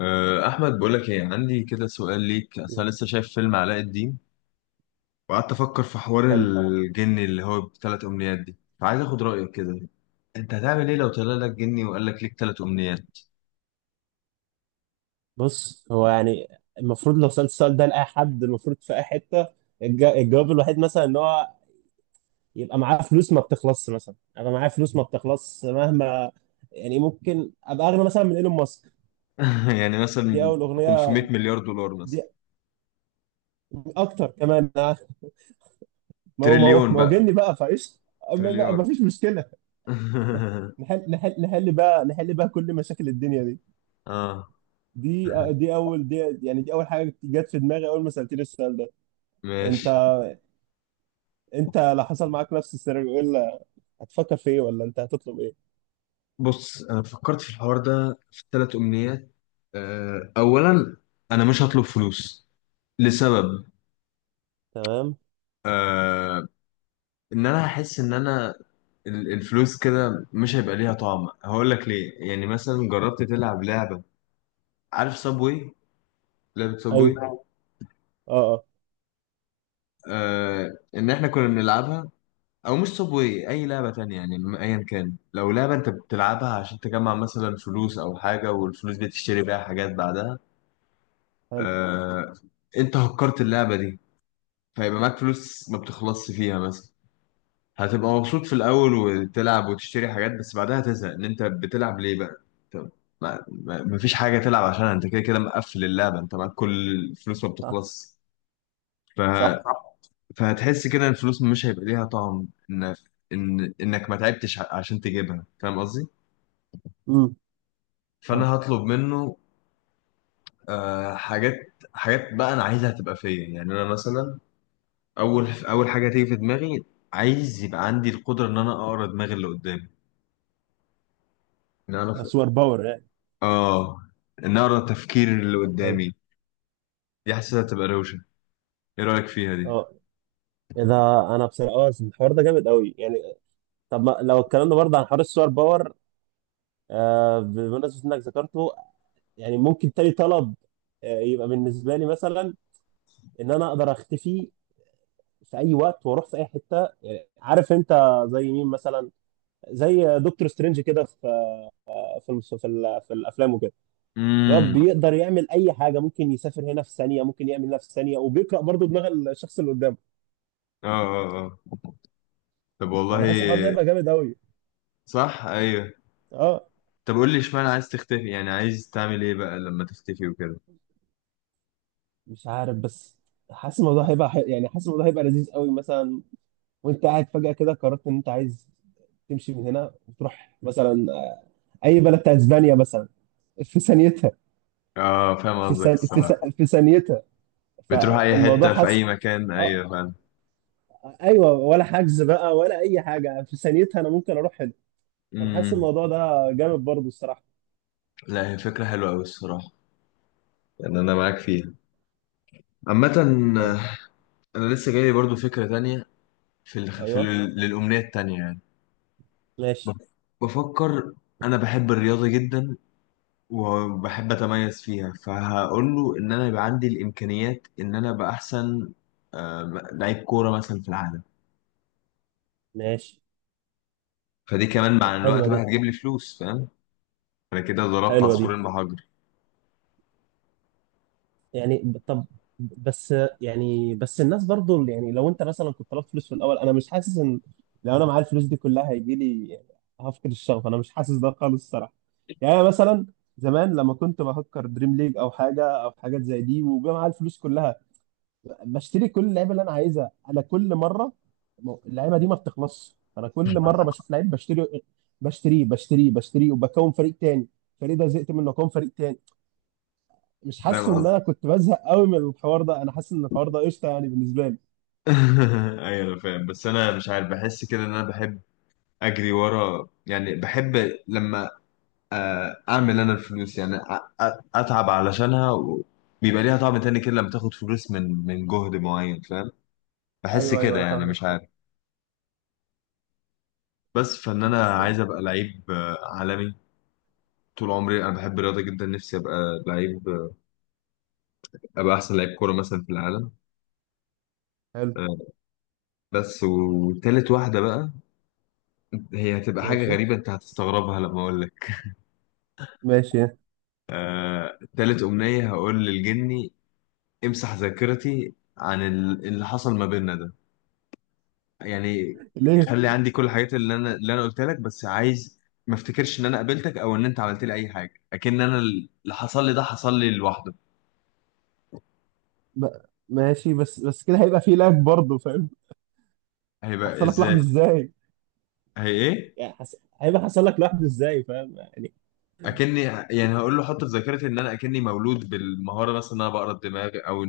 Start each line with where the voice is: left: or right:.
left: أحمد، بقول لك إيه، عندي كده سؤال ليك. أصل
right: مم.
left: أنا لسه شايف فيلم علاء الدين وقعدت أفكر في حوار
right: حلو.
left: الجن اللي هو بثلاث أمنيات دي، فعايز آخد رأيك كده. أنت هتعمل إيه لو طلع لك جني وقال لك ليك ثلاث أمنيات؟
right: بص، هو يعني المفروض لو سألت السؤال ده لأي حد، المفروض في أي حتة الجواب الوحيد مثلا إن هو يبقى معاه فلوس ما بتخلصش، مثلا أبقى معايا فلوس ما بتخلصش مهما. يعني ممكن أبقى أغنى مثلا من إيلون ماسك.
left: يعني
right: دي
left: مثلا
right: أول أغنية،
left: 500 مليار دولار
right: دي
left: مثلا.
right: أكتر كمان ما هو ما هو
left: تريليون
right: ما هو
left: بقى.
right: جني بقى فايش. ما
left: تريليار.
right: فيش مشكلة. نحل نحل نحل بقى، نحل بقى كل مشاكل الدنيا دي.
left: آه.
right: دي دي أول. يعني دي أول حاجة جت في دماغي أول ما سألتني السؤال ده. أنت
left: ماشي.
right: أنت لو حصل معاك نفس السيناريو، إيه هتفكر في ايه، ولا انت هتطلب ايه؟
left: بص، أنا فكرت في الحوار ده في ثلاث أمنيات. أولا، أنا مش هطلب فلوس لسبب.
right: تمام.
left: آه، ان انا هحس ان انا الفلوس كده مش هيبقى ليها طعم. هقول لك ليه. يعني مثلا جربت تلعب لعبة؟ عارف صابوي؟ لعبة صابوي.
right: ايوه،
left: آه.
right: اه اه.
left: ان احنا كنا بنلعبها، او مش صابوي، اي لعبة تانية يعني، ايا كان لو لعبة انت بتلعبها عشان تجمع مثلا فلوس او حاجة، والفلوس دي تشتري بيها حاجات بعدها.
right: حلو.
left: آه انت هكرت اللعبة دي، فيبقى معاك فلوس ما بتخلصش فيها مثلا. هتبقى مبسوط في الاول وتلعب وتشتري حاجات، بس بعدها تزهق ان انت بتلعب ليه بقى. طب، مفيش حاجه تلعب عشانها، انت كده كده مقفل اللعبه، انت معاك كل الفلوس ما
right: صح.
left: بتخلص. ف...
right: صح.
left: فهتحس كده ان الفلوس مش هيبقى ليها طعم، ان ان انك ما تعبتش عشان تجيبها. فاهم قصدي؟
right: امم. طب.
left: فانا هطلب منه حاجات. حاجات بقى انا عايزها تبقى فيا. يعني انا مثلا، اول حاجه تيجي في دماغي، عايز يبقى عندي القدره ان انا اقرا دماغ اللي قدامي. ان انا
right: سوبر باور يعني؟
left: اه ان اقرا تفكير اللي
right: حلو.
left: قدامي. دي حاسسها تبقى روشه. ايه رايك فيها دي؟
right: اه. اذا انا بس الحوار ده جامد قوي يعني. طب ما لو اتكلمنا برضه عن حوار السوبر باور، آه، بمناسبة انك ذكرته، يعني ممكن تاني طلب آه، يبقى بالنسبة لي مثلا ان انا اقدر اختفي في اي وقت واروح في اي حتة، يعني عارف انت؟ زي مين مثلا؟ زي دكتور سترينج كده، في في الافلام وكده. لا،
left: امم.
right: بيقدر يعمل اي حاجه، ممكن يسافر هنا في ثانيه، ممكن يعمل هنا في ثانيه، وبيقرا برضه دماغ الشخص اللي قدامه.
left: اه اه اه. طب والله.
right: فانا حاسس الحوار ده هيبقى جامد قوي.
left: صح، ايوه.
right: اه.
left: طب قول لي، اشمعنى عايز تختفي؟ يعني عايز تعمل ايه بقى لما تختفي وكده؟
right: مش عارف، بس حاسس الموضوع هيبقى يعني حاسس الموضوع هيبقى لذيذ قوي مثلا. وانت قاعد فجاه كده قررت ان انت عايز تمشي من هنا وتروح مثلا اي بلد بتاع اسبانيا مثلا، في ثانيتها.
left: اه فاهم قصدك الصراحه.
right: في ثانيتها
left: بتروح اي
right: فالموضوع
left: حته في اي
right: حصل.
left: مكان،
right: اه،
left: ايوه فاهم.
right: ايوه، ولا حجز بقى ولا اي حاجه، في ثانيتها انا ممكن اروح هنا. انا حاسس
left: امم.
right: الموضوع ده جامد برضه الصراحه.
left: لا، هي فكره حلوه قوي الصراحه، يعني انا معاك فيها. عامه،
right: طب.
left: انا لسه جاي برضو فكره تانية في ال... في ال...
right: ايوه.
left: للامنيه التانية يعني.
right: ماشي،
left: بف- بفكر، انا بحب الرياضه جدا وبحب اتميز فيها، فهقول له ان انا يبقى عندي الامكانيات ان انا ابقى احسن آه، لعيب كوره مثلا في العالم.
right: ماشي.
left: فدي كمان مع الوقت
right: حلوة
left: بقى
right: دي،
left: هتجيب لي فلوس. فاهم؟ انا كده ضربت
right: حلوة دي.
left: عصفورين بحجر.
right: يعني طب، بس يعني بس الناس برضو يعني لو انت مثلا كنت طلبت فلوس في الاول، انا مش حاسس ان لو انا معايا الفلوس دي كلها هيجي لي هفقد الشغف. انا مش حاسس ده خالص الصراحة. يعني أنا مثلا زمان لما كنت بهكر دريم ليج او حاجة او حاجات زي دي وبيبقى معايا الفلوس كلها، بشتري كل اللعيبه اللي انا عايزها. انا كل مره اللعيبه دي ما بتخلصش، انا كل مره بشوف لعيب بشتري، بشتريه بشتريه بشتريه، وبكون فريق تاني. الفريق ده زهقت منه، اكون فريق تاني. مش
left: فاهم
right: حاسس ان
left: قصدي.
right: انا كنت بزهق قوي من الحوار ده، انا حاسس ان الحوار ده قشطه يعني بالنسبه لي.
left: ايوه انا فاهم، بس انا مش عارف، بحس كده ان انا بحب اجري ورا يعني، بحب لما اعمل انا الفلوس يعني، اتعب علشانها بيبقى ليها طعم تاني كده لما تاخد فلوس من جهد معين. فاهم؟ بحس
right: ايوه، ايوه،
left: كده
right: أيوة،
left: يعني،
right: فاهمك،
left: مش
right: فاهمك.
left: عارف. بس فان انا
right: بس.
left: عايز ابقى لعيب عالمي. طول عمري انا بحب الرياضه جدا، نفسي ابقى لعيب ابقى احسن لعيب كوره مثلا في العالم.
right: حلو.
left: آه، بس، وتالت واحده بقى، هي هتبقى حاجه
right: ماشي،
left: غريبه انت هتستغربها لما اقول لك.
right: ماشي.
left: تالت امنيه هقول للجني، امسح ذاكرتي عن اللي حصل ما بيننا ده. يعني،
right: ليه؟
left: خلي عندي كل الحاجات اللي انا قلتها لك، بس عايز ما افتكرش ان انا قابلتك او ان انت عملت لي اي حاجه، اكن انا اللي حصل لي ده حصل لي لوحده.
right: ب... ماشي، بس كده هيبقى فيه لاج برضه، فاهم؟
left: هيبقى
right: هيحصل لك لحظه
left: ازاي؟
right: ازاي؟
left: هي ايه؟
right: يعني هيبقى حصل لك لحظه ازاي، فاهم يعني؟
left: اكني يعني، هقول له حط في ذاكرتي ان انا اكني مولود بالمهاره مثلا، ان انا بقرا الدماغ، او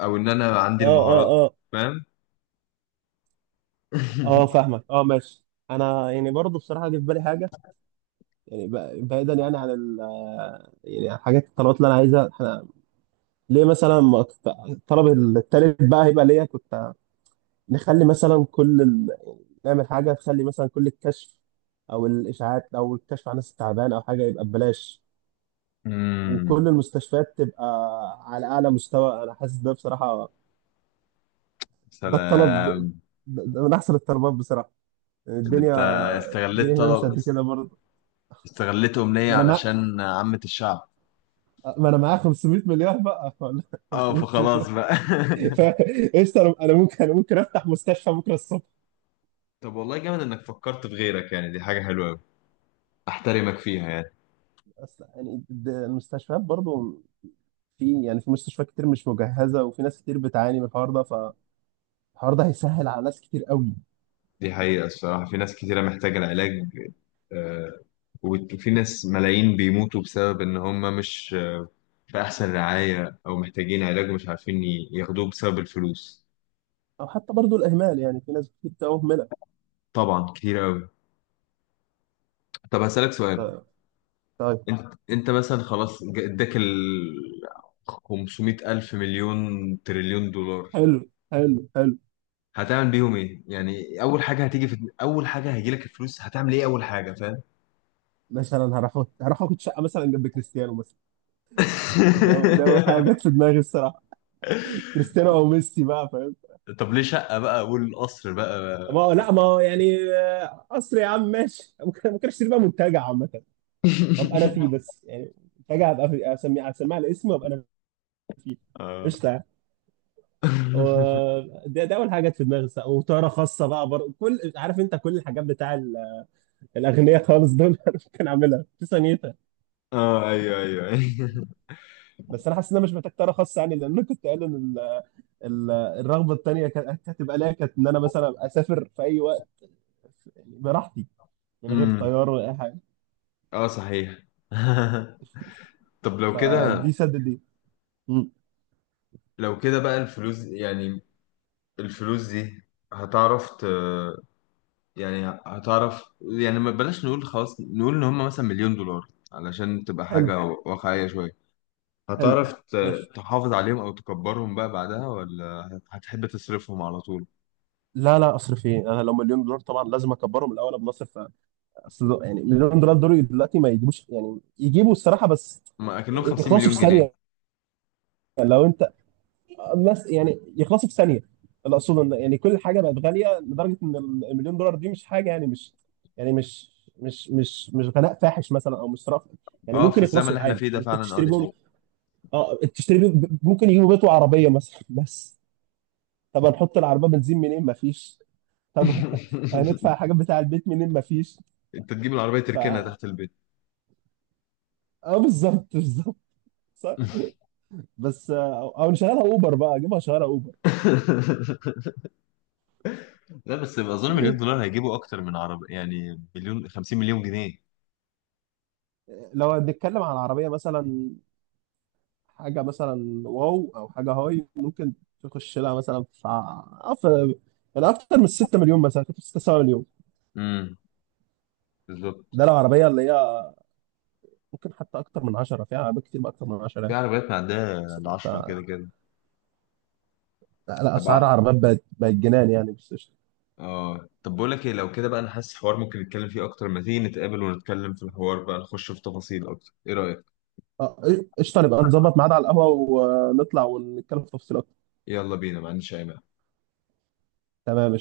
left: او ان انا عندي
right: اه،
left: المهارات.
right: اه،
left: فاهم؟
right: اه، فاهمك، اه، ماشي. انا يعني برضه بصراحه جه في بالي حاجه. يعني بعيدا يعني عن ال، يعني عن حاجات الطلبات اللي انا عايزها، احنا ليه مثلا ما ت- الطلب التالت بقى هيبقى ليا، كنت نخلي مثلا كل ال، نعمل حاجه تخلي مثلا كل الكشف او الاشاعات او الكشف عن الناس التعبان او حاجه يبقى ببلاش،
left: امم.
right: وكل المستشفيات تبقى على اعلى مستوى. انا حاسس ده بصراحه. ده الطلب
left: سلام.
right: ده من احسن الطلبات بصراحه، يعني
left: ده
right: الدنيا،
left: انت
right: الدنيا
left: استغلت
right: هنا
left: طلب،
right: مش قد كده برضه.
left: استغلت امنية
right: ما انا،
left: علشان عامة الشعب.
right: ما انا معايا 500 مليون بقى، ولا
left: اه،
right: 500 مليون
left: فخلاص بقى.
right: فقشطه. انا، أنا ممكن افتح مستشفى بكره الصبح.
left: طب والله، جامد انك فكرت في غيرك يعني. دي حاجه حلوه قوي، احترمك فيها يعني.
right: اصل يعني المستشفيات برضو، في يعني في مستشفيات كتير مش مجهزه، وفي ناس كتير بتعاني من الحوار ده، فالحوار ده هيسهل على ناس كتير قوي.
left: دي حقيقه الصراحه. في ناس كتيره محتاجه العلاج. آه، وفي ناس ملايين بيموتوا بسبب ان هم مش في أحسن رعاية، أو محتاجين علاج مش عارفين ياخدوه بسبب الفلوس.
right: او حتى برضو الاهمال، يعني في ناس كتير بتبقى مهمله.
left: طبعا، كتير أوي. طب هسألك سؤال.
right: ف- طيب.
left: أنت مثلا خلاص إداك ال 500 ألف مليون تريليون دولار،
right: حلو، حلو، حلو.
left: هتعمل بيهم إيه؟ يعني أول حاجة هيجيلك الفلوس هتعمل إيه أول حاجة؟ فاهم؟
right: مثلا هروح هروح اخد شقه مثلا جنب كريستيانو مثلا. ده أول حاجه جت في دماغي الصراحه، كريستيانو او ميسي بقى.
left: طب ليه شقة بقى والقصر
right: ما
left: بقى؟
right: هو لا، ما هو يعني قصر يا عم، ماشي، ممكن، ممكن اشتري بقى منتجع عامة وابقى انا فيه بس، يعني منتجع هبقى اسميه، اسميه على اسمي وابقى انا فيه.
left: اه.
right: قشطة. و- ده اول حاجة جت في دماغي، وطيارة خاصة بقى برضه، كل، عارف انت كل الحاجات بتاع الاغنياء خالص دول انا ممكن اعملها في ثانيتها.
left: اه، ايوه ايوه ايوه.
right: بس انا حاسس ان انا مش محتاج طيارة خاصة، يعني لان انا كنت قايل ان الرغبة التانية كانت هتبقى ليا، كانت ان انا مثلا أبقى اسافر في اي وقت، يعني براحتي، من غير
left: امم.
right: طيارة ولا اي حاجة.
left: اه صحيح. طب لو كده،
right: فدي سدد دي.
left: بقى الفلوس يعني، الفلوس دي هتعرف يعني هتعرف يعني. ما بلاش نقول، خلاص نقول ان هم مثلا مليون دولار، علشان تبقى
right: حلو.
left: حاجة واقعية شوية.
right: حلو.
left: هتعرف
right: ماشي.
left: تحافظ عليهم او تكبرهم بقى بعدها، ولا هتحب تصرفهم على طول؟
right: لا، لا، اصرف ايه، انا لو مليون دولار طبعا لازم اكبرهم الاول قبل ما اصرف. اصل يعني مليون دولار دول دلوقتي ما يجيبوش، يعني يجيبوا الصراحه، بس
left: ما اكنهم 50
right: يخلصوا
left: مليون،
right: في
left: بص،
right: ثانيه.
left: جنيه.
right: لو انت الناس، يعني يخلصوا في ثانيه، اللي اقصده ان يعني كل حاجه بقت غاليه لدرجه ان المليون دولار دي مش حاجه، يعني مش، يعني مش غلاء فاحش مثلا، او مش صرف، يعني
left: اه، في
right: ممكن
left: الزمن اللي
right: يخلصوا
left: احنا
right: عادي،
left: فيه ده
right: ممكن
left: فعلا، اه
right: تشتري
left: دي
right: بهم،
left: حقيقة.
right: اه تشتري بيهم، ممكن يجيبوا بيت وعربيه مثلا، بس طب هنحط العربيه بنزين منين؟ ما فيش. طب هندفع حاجات بتاع البيت منين؟ مفيش.
left: انت تجيب العربية
right: ف
left: تركنها تحت البيت.
right: اه بالظبط، بالظبط. صح. بس او نشغلها اوبر بقى، اجيبها شغاله اوبر.
left: لا، بس اظن مليون دولار هيجيبوا اكتر من عربية، يعني مليون، 50 مليون جنيه
right: لو هنتكلم عن عربيه مثلا، حاجه مثلا واو، او حاجه هاي، ممكن تخش لها مثلا في، يعني اكتر من 6 مليون مثلا، كنت 6 7 مليون.
left: بالظبط.
right: ده لو عربيه اللي هي ممكن حتى اكتر من 10، فيها عربيات كتير بقى اكتر من 10
left: في
right: يعني.
left: عربيات معدية
right: بس
left: العشرة
right: انت،
left: كده كده.
right: لا لا،
left: طب
right: اسعار العربيات بقت جنان يعني، بس قشطه.
left: طب بقول لك ايه، لو كده بقى انا حاسس الحوار ممكن نتكلم فيه اكتر. ما تيجي نتقابل ونتكلم في الحوار بقى، نخش في تفاصيل اكتر. ايه رأيك؟
right: آه، قشطه، نبقى نظبط ميعاد على القهوه ونطلع ونتكلم في تفصيل.
left: يلا بينا، ما عنديش اي مانع.
right: تمام.